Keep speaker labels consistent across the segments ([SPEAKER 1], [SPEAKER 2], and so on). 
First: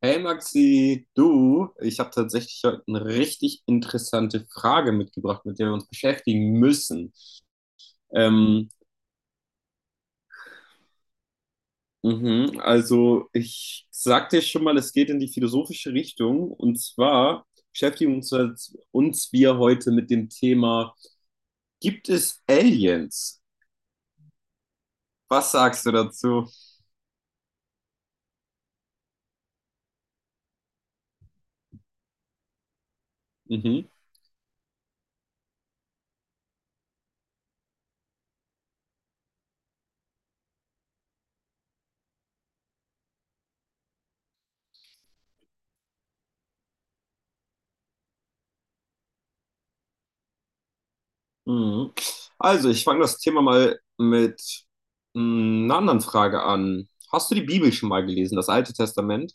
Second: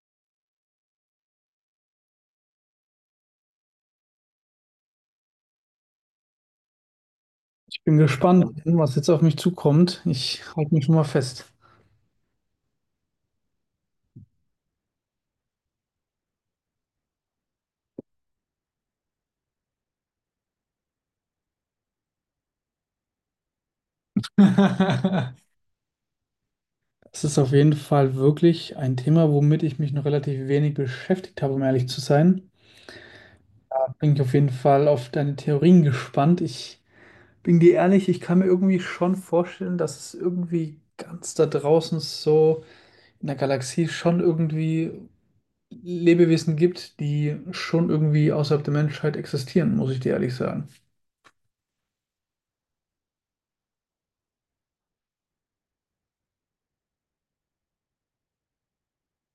[SPEAKER 1] Hey Maxi, du, ich habe tatsächlich heute eine richtig interessante Frage mitgebracht, mit der wir uns beschäftigen müssen.
[SPEAKER 2] Ich bin gespannt,
[SPEAKER 1] Ähm,
[SPEAKER 2] was jetzt auf mich zukommt. Ich halte mich schon mal fest.
[SPEAKER 1] mhm, also ich sagte dir schon mal, es geht in die philosophische Richtung, und zwar beschäftigen uns wir heute mit dem Thema, gibt es Aliens? Was sagst du dazu?
[SPEAKER 2] Es ist auf jeden Fall wirklich ein Thema, womit ich mich noch relativ wenig beschäftigt habe, um ehrlich zu sein.
[SPEAKER 1] Mhm,
[SPEAKER 2] Da bin ich auf jeden Fall auf deine Theorien gespannt. Ich bin dir ehrlich, ich kann mir irgendwie schon vorstellen, dass es irgendwie ganz da draußen so in der Galaxie schon irgendwie Lebewesen gibt, die schon irgendwie außerhalb der Menschheit existieren, muss ich dir ehrlich sagen.
[SPEAKER 1] mhm. Also ich fange das Thema mal mit einer anderen Frage an. Hast du die Bibel schon mal gelesen, das Alte Testament?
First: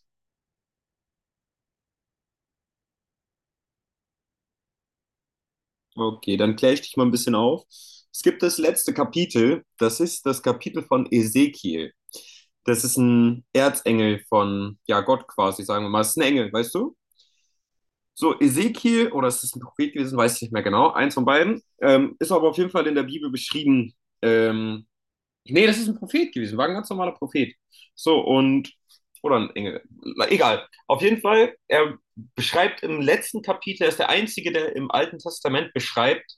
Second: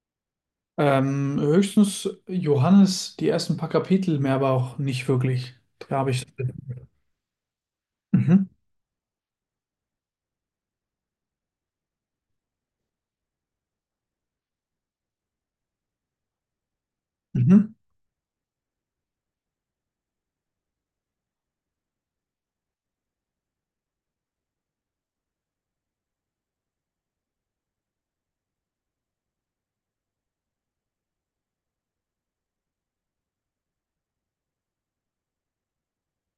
[SPEAKER 2] Höchstens Johannes, die ersten paar Kapitel, mehr aber auch nicht wirklich. Da habe ich.
[SPEAKER 1] Okay, dann kläre ich dich mal ein bisschen auf. Es gibt
[SPEAKER 2] Mhm.
[SPEAKER 1] das letzte Kapitel, das ist das Kapitel von Ezekiel. Das ist ein Erzengel von, ja, Gott quasi, sagen wir mal. Das ist ein Engel, weißt du?
[SPEAKER 2] Mhm.
[SPEAKER 1] So, Ezekiel, oder ist es ist ein Prophet gewesen, weiß ich nicht mehr genau, eins von beiden, ist aber auf jeden Fall in der Bibel beschrieben. Ähm, Nee, das ist ein Prophet gewesen, war ein ganz normaler Prophet. So, und, oder ein Engel, na, egal. Auf jeden Fall, er beschreibt im letzten Kapitel, er ist der Einzige, der im Alten Testament beschreibt,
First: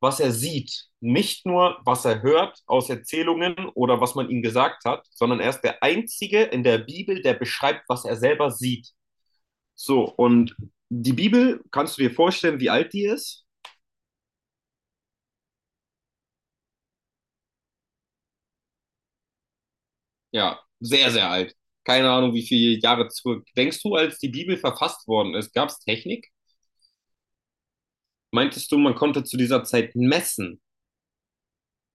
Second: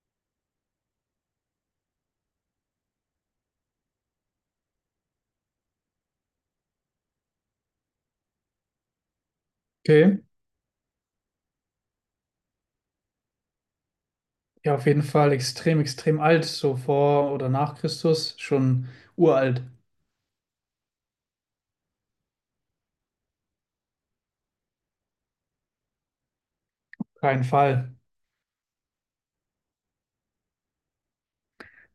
[SPEAKER 1] was er sieht. Nicht nur, was er hört aus Erzählungen oder was man ihm gesagt hat, sondern er ist der Einzige in der Bibel, der beschreibt, was er selber sieht. So,
[SPEAKER 2] Okay.
[SPEAKER 1] und die Bibel, kannst du dir vorstellen, wie alt die ist?
[SPEAKER 2] Ja, auf jeden Fall extrem, extrem alt, so vor oder nach Christus, schon uralt.
[SPEAKER 1] Ja, sehr, sehr alt. Keine Ahnung, wie viele Jahre zurück. Denkst du, als die Bibel verfasst worden ist, gab es Technik?
[SPEAKER 2] Kein Fall.
[SPEAKER 1] Meintest du, man konnte zu dieser Zeit messen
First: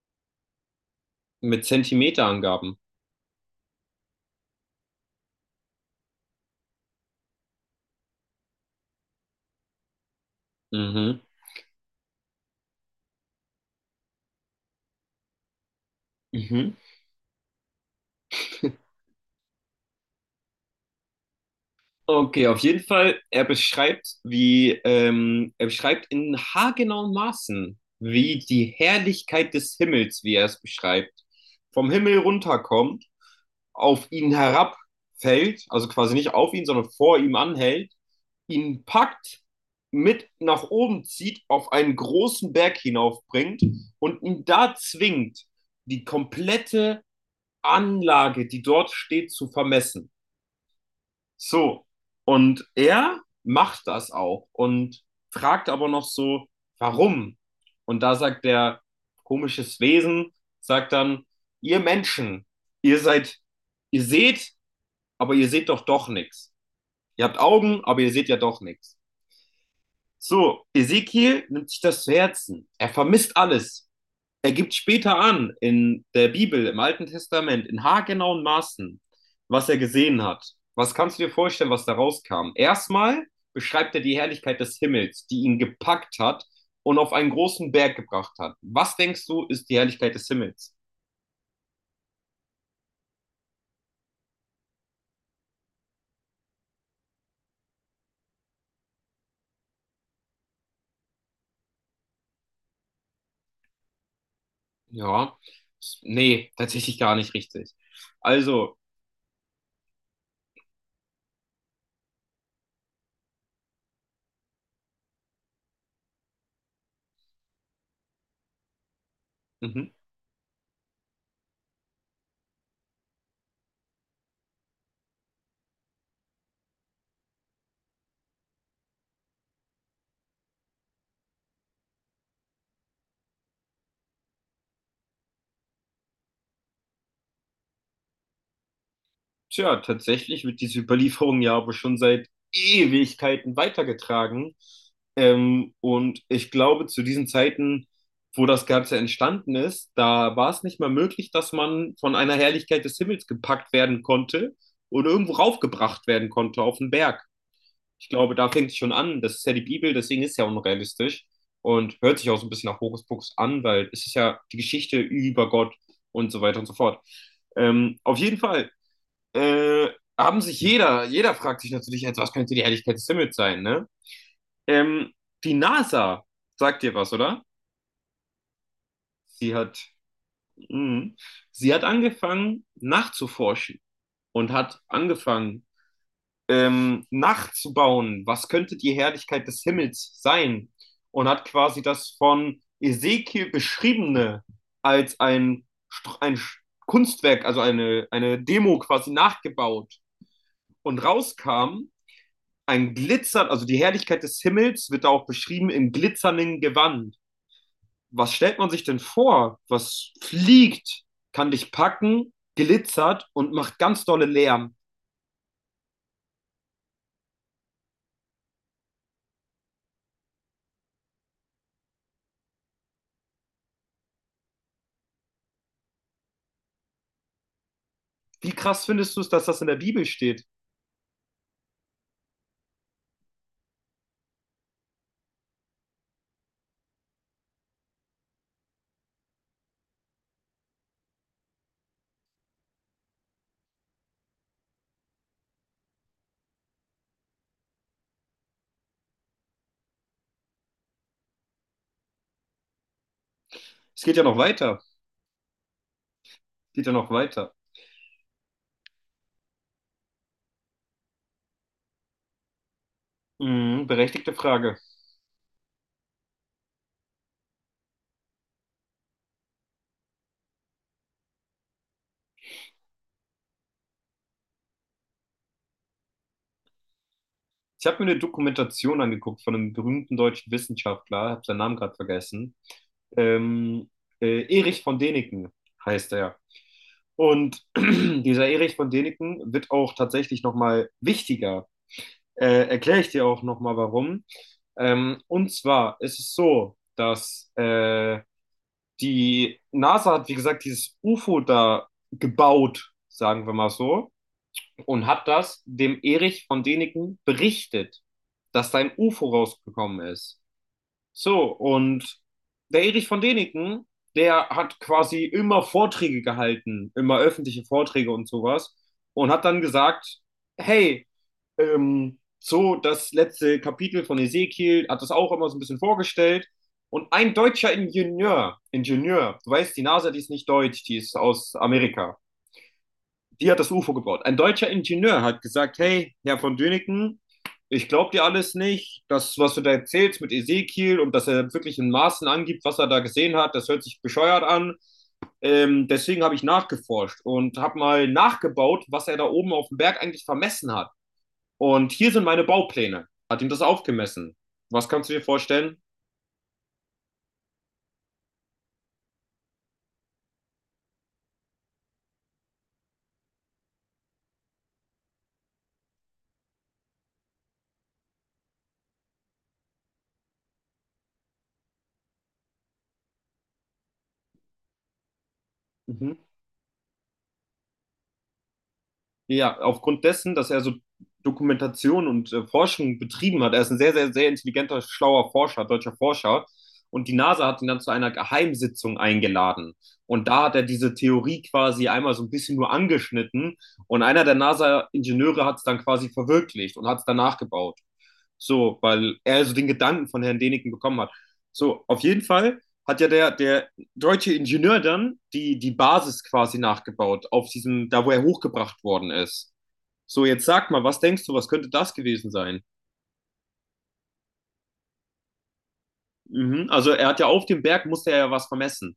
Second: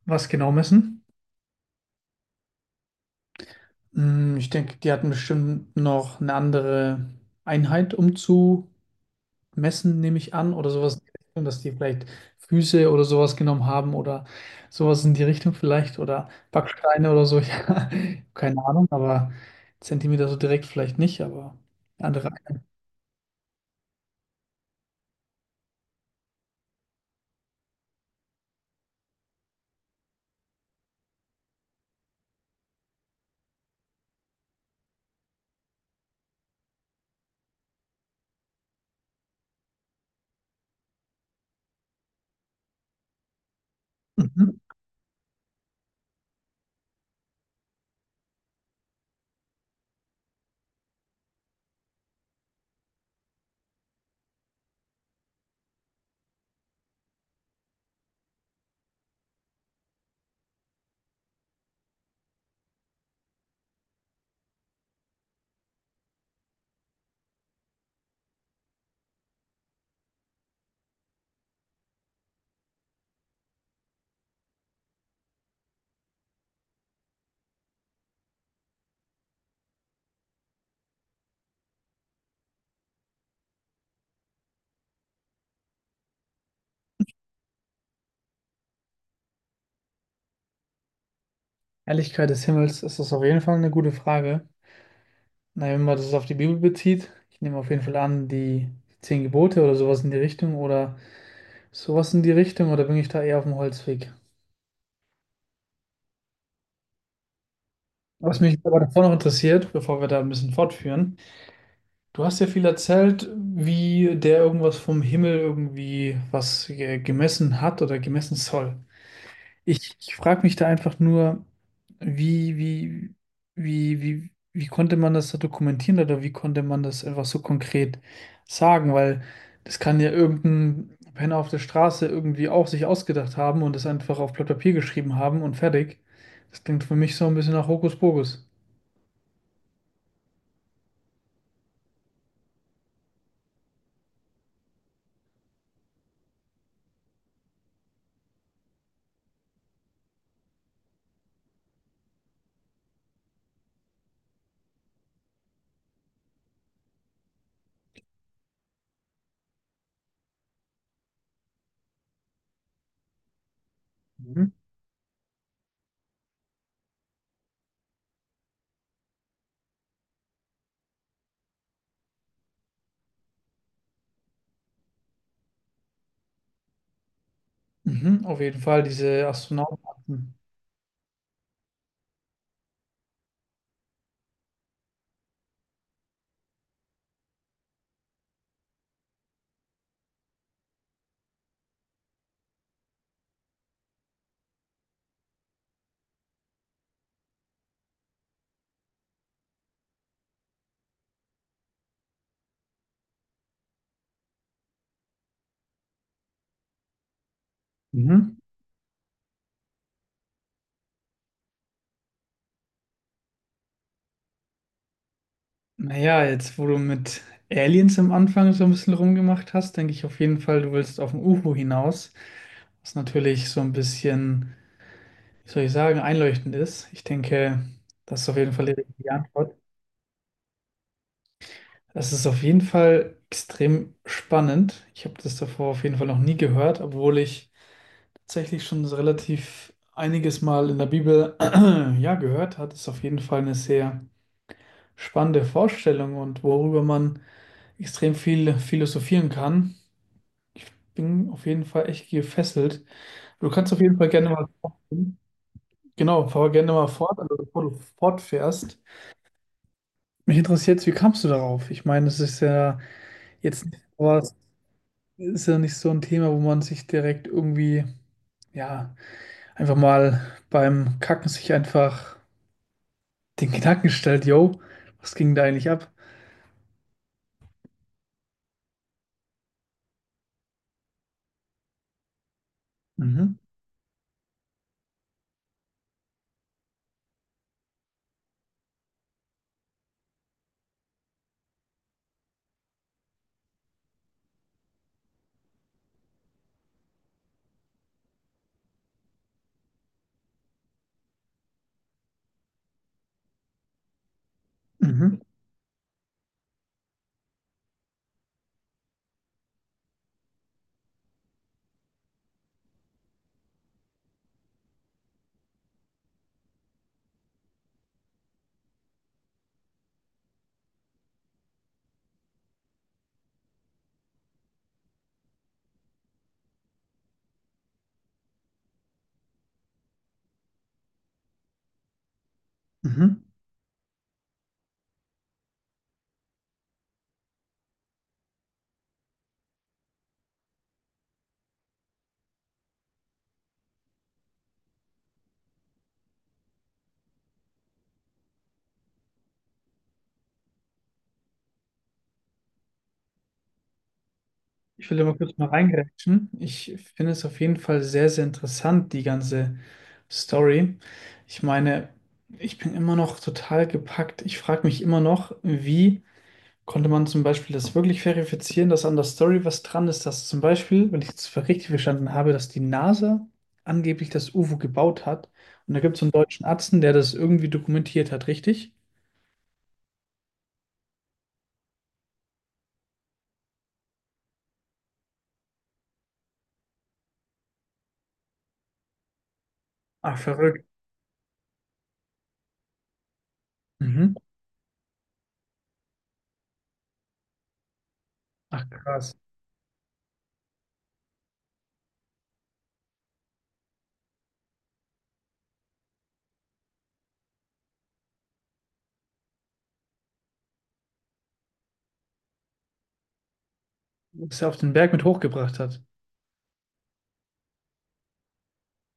[SPEAKER 2] Was genau messen?
[SPEAKER 1] mit Zentimeterangaben?
[SPEAKER 2] Ich denke, die hatten bestimmt noch eine andere Einheit, um zu messen, nehme ich an, oder sowas in die
[SPEAKER 1] Mhm.
[SPEAKER 2] Richtung, dass die vielleicht Füße oder sowas genommen haben oder sowas in die Richtung vielleicht oder
[SPEAKER 1] Mhm.
[SPEAKER 2] Backsteine oder so. Ja, keine Ahnung, aber Zentimeter so direkt vielleicht nicht, aber andere.
[SPEAKER 1] Okay, auf jeden Fall, er beschreibt, wie, er beschreibt in haargenauen Maßen, wie die Herrlichkeit des Himmels, wie er es beschreibt, vom Himmel runterkommt, auf ihn herabfällt, also quasi nicht auf ihn, sondern vor ihm anhält, ihn packt, mit nach oben zieht, auf einen großen Berg hinaufbringt und ihn
[SPEAKER 2] Mhm.
[SPEAKER 1] da zwingt, die komplette Anlage, die dort steht, zu vermessen. So, und er macht das auch und fragt aber noch so, warum? Und da sagt der komisches Wesen, sagt dann, ihr Menschen, ihr seid, ihr seht, aber ihr seht doch nichts. Ihr habt Augen, aber ihr seht ja doch nichts. So, Ezekiel nimmt sich das zu Herzen. Er vermisst alles. Er gibt später an, in der Bibel, im Alten Testament, in haargenauen Maßen, was er gesehen hat. Was kannst du dir vorstellen, was da rauskam? Erstmal beschreibt er die Herrlichkeit des Himmels, die ihn gepackt hat und auf einen großen Berg gebracht hat. Was denkst du, ist die Herrlichkeit des Himmels?
[SPEAKER 2] Helligkeit des Himmels ist das auf jeden Fall eine gute Frage. Na, wenn man das auf die Bibel bezieht, ich nehme auf jeden Fall an, die zehn Gebote oder sowas in die Richtung oder sowas in die Richtung, oder bin ich da eher auf dem Holzweg?
[SPEAKER 1] Ja, nee, tatsächlich gar nicht richtig.
[SPEAKER 2] Was mich
[SPEAKER 1] Also,
[SPEAKER 2] aber davor noch interessiert, bevor wir da ein bisschen fortführen, du hast ja viel erzählt, wie der irgendwas vom Himmel irgendwie was gemessen hat oder gemessen soll.
[SPEAKER 1] mhm.
[SPEAKER 2] Ich frage mich da einfach nur, wie, wie, wie konnte man das da dokumentieren oder wie konnte man das einfach so konkret sagen? Weil das kann ja irgendein Penner auf der Straße irgendwie auch sich ausgedacht haben und das einfach auf Blatt Papier geschrieben haben und fertig. Das klingt für mich so ein bisschen nach Hokuspokus.
[SPEAKER 1] Tja, tatsächlich wird diese Überlieferung ja aber schon seit Ewigkeiten weitergetragen. Und ich glaube, zu diesen Zeiten, wo das Ganze entstanden ist, da war es nicht mal möglich, dass man von einer Herrlichkeit des Himmels gepackt werden konnte und irgendwo raufgebracht werden konnte auf den Berg. Ich glaube, da fängt es schon an. Das ist ja die Bibel, deswegen ist es ja unrealistisch und hört sich auch so ein bisschen nach Hokuspokus an, weil es ist ja
[SPEAKER 2] Mhm.
[SPEAKER 1] die Geschichte über Gott und so weiter und so fort. Auf jeden Fall äh, jeder fragt sich natürlich jetzt, was könnte die Helligkeit des Himmels sein, ne? Ähm, Die NASA sagt dir was, oder?
[SPEAKER 2] Mhm, auf jeden Fall, diese
[SPEAKER 1] Sie hat,
[SPEAKER 2] Astronautenakten.
[SPEAKER 1] mh, sie hat angefangen nachzuforschen und hat angefangen, nachzubauen, was könnte die Herrlichkeit des Himmels sein, und hat quasi das von Ezekiel beschriebene als ein Kunstwerk, also eine Demo quasi nachgebaut, und rauskam ein Glitzer, also die Herrlichkeit des Himmels wird da auch beschrieben im glitzernden Gewand. Was
[SPEAKER 2] Mhm.
[SPEAKER 1] stellt man sich denn vor? Was fliegt, kann dich packen, glitzert und macht ganz dolle Lärm.
[SPEAKER 2] Naja, jetzt wo du mit Aliens am Anfang so ein bisschen rumgemacht hast, denke ich auf jeden Fall, du willst auf ein UFO hinaus, was natürlich so ein bisschen, wie soll ich sagen, einleuchtend ist. Ich denke, das ist auf
[SPEAKER 1] Wie
[SPEAKER 2] jeden Fall die
[SPEAKER 1] krass
[SPEAKER 2] richtige
[SPEAKER 1] findest du es, dass
[SPEAKER 2] Antwort.
[SPEAKER 1] das in der Bibel steht?
[SPEAKER 2] Das ist auf jeden Fall extrem spannend. Ich habe das davor auf jeden Fall noch nie gehört, obwohl ich tatsächlich schon so relativ einiges Mal in der Bibel ja gehört hat. Ist auf jeden Fall eine sehr spannende Vorstellung und worüber man extrem viel philosophieren kann. Bin auf jeden Fall echt gefesselt. Du kannst auf jeden
[SPEAKER 1] Es
[SPEAKER 2] Fall
[SPEAKER 1] geht ja
[SPEAKER 2] gerne
[SPEAKER 1] noch
[SPEAKER 2] mal
[SPEAKER 1] weiter.
[SPEAKER 2] fortfahren. Genau, fahr gerne
[SPEAKER 1] Geht
[SPEAKER 2] mal
[SPEAKER 1] ja noch
[SPEAKER 2] fort, also
[SPEAKER 1] weiter.
[SPEAKER 2] bevor du fortfährst. Mich interessiert jetzt, wie kamst du darauf? Ich meine, es ist ja jetzt nicht,
[SPEAKER 1] Mhm, berechtigte Frage.
[SPEAKER 2] ist ja nicht so ein Thema, wo man sich direkt irgendwie, ja, einfach mal beim Kacken sich einfach den Gedanken stellt, yo, was ging da eigentlich ab?
[SPEAKER 1] Ich habe mir eine Dokumentation angeguckt von einem berühmten deutschen Wissenschaftler, habe seinen Namen gerade vergessen.
[SPEAKER 2] Mhm,
[SPEAKER 1] Ähm, Erich von Däniken heißt er. Und dieser Erich von Däniken wird auch tatsächlich nochmal wichtiger. Erkläre ich dir auch nochmal warum. Und zwar ist es so, dass die NASA, hat, wie gesagt, dieses UFO da gebaut sagen wir mal so, und
[SPEAKER 2] mhm,
[SPEAKER 1] hat das dem Erich von Däniken berichtet, dass da ein UFO rausgekommen ist. So, und der Erich von Däniken, der hat quasi immer Vorträge gehalten, immer öffentliche Vorträge und sowas, und hat dann gesagt, hey, so, das letzte Kapitel von Ezekiel hat das auch immer so ein bisschen vorgestellt. Und ein deutscher Ingenieur, du weißt, die NASA, die ist nicht deutsch, die ist aus Amerika,
[SPEAKER 2] mhm.
[SPEAKER 1] die hat das UFO gebaut. Ein deutscher Ingenieur hat gesagt, hey, Herr von Döniken, ich glaube dir alles nicht. Das, was du da erzählst mit Ezekiel und dass er wirklich in Maßen angibt, was er da gesehen hat, das hört sich bescheuert an. Deswegen habe ich nachgeforscht und habe mal nachgebaut, was er da oben auf dem Berg eigentlich vermessen hat. Und hier sind meine Baupläne. Hat ihm das aufgemessen. Was
[SPEAKER 2] Ich will da
[SPEAKER 1] kannst du
[SPEAKER 2] mal
[SPEAKER 1] dir
[SPEAKER 2] kurz mal
[SPEAKER 1] vorstellen?
[SPEAKER 2] reingrätschen. Ich finde es auf jeden Fall sehr, sehr interessant, die ganze Story. Ich meine, ich bin immer noch total gepackt. Ich frage mich immer noch, wie konnte man zum Beispiel das wirklich verifizieren, dass an der Story was dran ist, dass zum Beispiel, wenn ich es richtig verstanden habe, dass die NASA angeblich das UFO gebaut hat. Und da gibt es so einen
[SPEAKER 1] Mhm.
[SPEAKER 2] deutschen Arzt, der das irgendwie dokumentiert hat, richtig?
[SPEAKER 1] Ja, aufgrund dessen, dass er so Dokumentation und Forschung betrieben hat. Er ist ein sehr, sehr, sehr intelligenter, schlauer Forscher, deutscher Forscher. Und die NASA hat ihn dann zu einer Geheimsitzung eingeladen.
[SPEAKER 2] Ach,
[SPEAKER 1] Und da hat er
[SPEAKER 2] verrückt.
[SPEAKER 1] diese Theorie quasi einmal so ein bisschen nur angeschnitten. Und
[SPEAKER 2] Mhm.
[SPEAKER 1] einer der NASA-Ingenieure hat es dann quasi verwirklicht und hat es danach gebaut.
[SPEAKER 2] Ach,
[SPEAKER 1] So,
[SPEAKER 2] krass.
[SPEAKER 1] weil er so den Gedanken von Herrn Däniken bekommen hat. So, auf jeden Fall hat ja der deutsche Ingenieur dann die Basis quasi nachgebaut, auf diesem, da wo er hochgebracht worden ist. So, jetzt sag mal, was denkst du, was könnte das gewesen sein?
[SPEAKER 2] Dass er auf den Berg mit hochgebracht hat.
[SPEAKER 1] Mhm. Also, er hat ja auf dem Berg, musste er ja was vermessen.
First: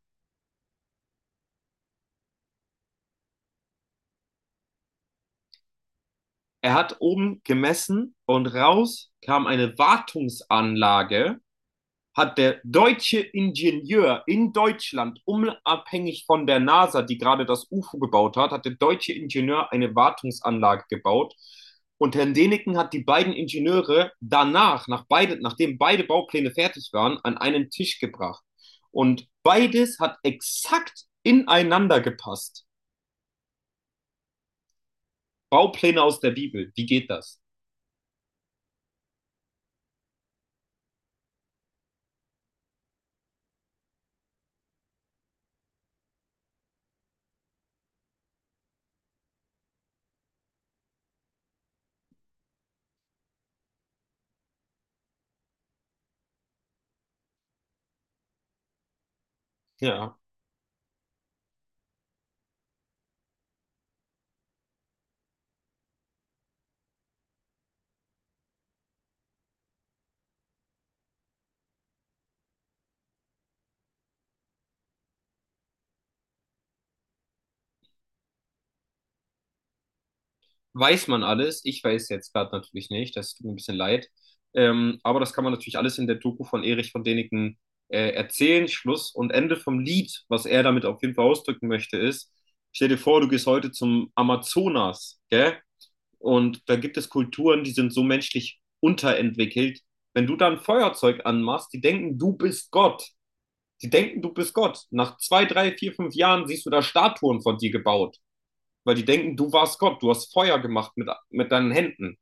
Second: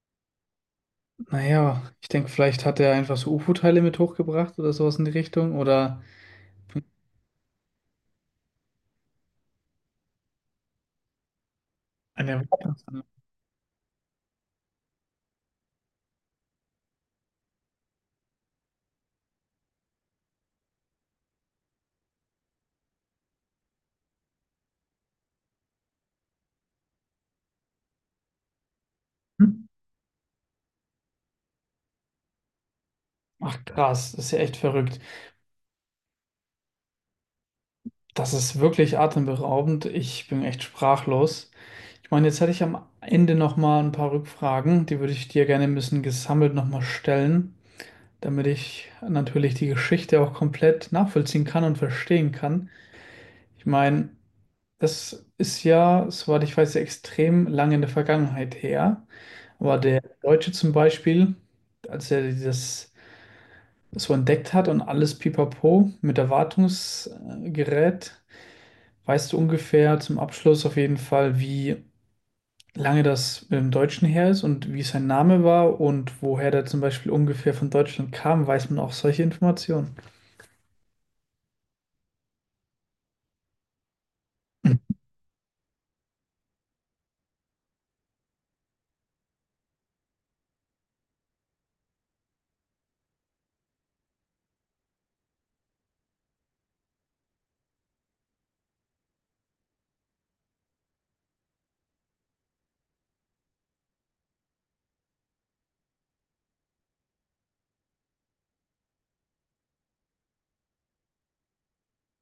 [SPEAKER 2] Naja, ich denke, vielleicht hat er einfach so UFO-Teile mit hochgebracht oder sowas in die Richtung. Oder
[SPEAKER 1] Er hat oben gemessen und raus kam eine Wartungsanlage. Hat
[SPEAKER 2] eine.
[SPEAKER 1] der deutsche Ingenieur in Deutschland, unabhängig von der NASA, die gerade das UFO gebaut hat, hat der deutsche Ingenieur eine Wartungsanlage gebaut. Und Herrn Deneken hat die beiden Ingenieure danach, nachdem beide Baupläne fertig waren, an einen Tisch gebracht. Und beides hat exakt ineinander gepasst.
[SPEAKER 2] Ach krass, das ist ja echt verrückt.
[SPEAKER 1] Baupläne aus der Bibel. Wie geht das?
[SPEAKER 2] Das ist wirklich atemberaubend. Ich bin echt sprachlos. Ich meine, jetzt hätte ich am Ende noch mal ein paar Rückfragen, die würde ich dir gerne ein bisschen gesammelt noch mal stellen, damit ich natürlich die Geschichte auch komplett nachvollziehen kann und verstehen kann. Ich meine, das ist ja, soweit ich weiß, extrem lange in der Vergangenheit her. Aber der
[SPEAKER 1] Ja.
[SPEAKER 2] Deutsche zum Beispiel, als er das so entdeckt hat und alles pipapo mit Erwartungsgerät, weißt du ungefähr zum Abschluss auf jeden Fall, wie lange das im Deutschen her ist und wie sein Name war und woher der zum Beispiel ungefähr von Deutschland kam? Weiß man auch solche Informationen?
[SPEAKER 1] Weiß man alles. Ich weiß jetzt gerade natürlich nicht, das tut mir ein bisschen leid. Aber das kann man natürlich alles in der Doku von Erich von Däniken erzählen. Schluss und Ende vom Lied, was er damit auf jeden Fall ausdrücken möchte, ist, stell dir vor, du gehst heute zum Amazonas, gell? Und da gibt es Kulturen, die sind so menschlich unterentwickelt. Wenn du da ein Feuerzeug anmachst, die denken, du bist Gott. Die denken, du bist Gott. Nach zwei, drei, vier, fünf Jahren siehst du da Statuen von dir gebaut. Weil die denken, du warst Gott, du hast Feuer gemacht mit deinen Händen.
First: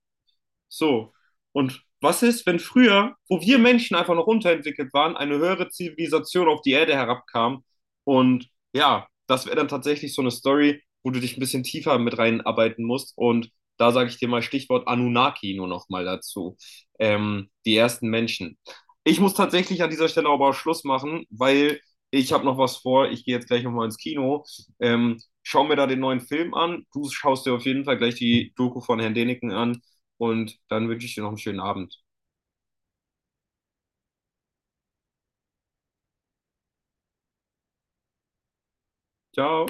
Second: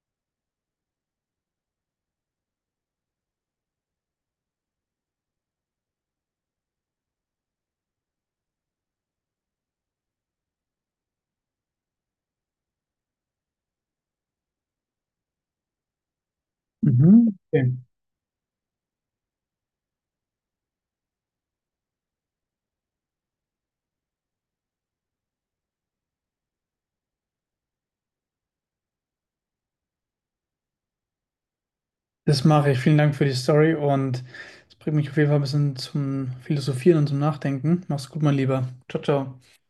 [SPEAKER 1] So. Und was ist, wenn früher, wo wir Menschen einfach noch unterentwickelt waren, eine höhere Zivilisation auf die Erde herabkam? Und ja, das wäre dann tatsächlich so eine Story, wo du dich ein bisschen tiefer mit reinarbeiten musst. Und da sage ich dir mal Stichwort Anunnaki nur noch mal dazu.
[SPEAKER 2] Mhm. Okay.
[SPEAKER 1] Die ersten Menschen. Ich muss tatsächlich an dieser Stelle aber auch Schluss machen, weil ich habe noch was vor. Ich gehe jetzt gleich nochmal ins Kino. Schau mir da den neuen Film an. Du schaust dir auf jeden Fall gleich die Doku von Herrn Deniken an. Und dann wünsche ich dir noch einen schönen Abend.
[SPEAKER 2] Das mache ich. Vielen Dank für die Story und es bringt mich auf jeden Fall ein bisschen zum Philosophieren und zum Nachdenken. Mach's gut, mein Lieber. Ciao, ciao.
[SPEAKER 1] Ciao.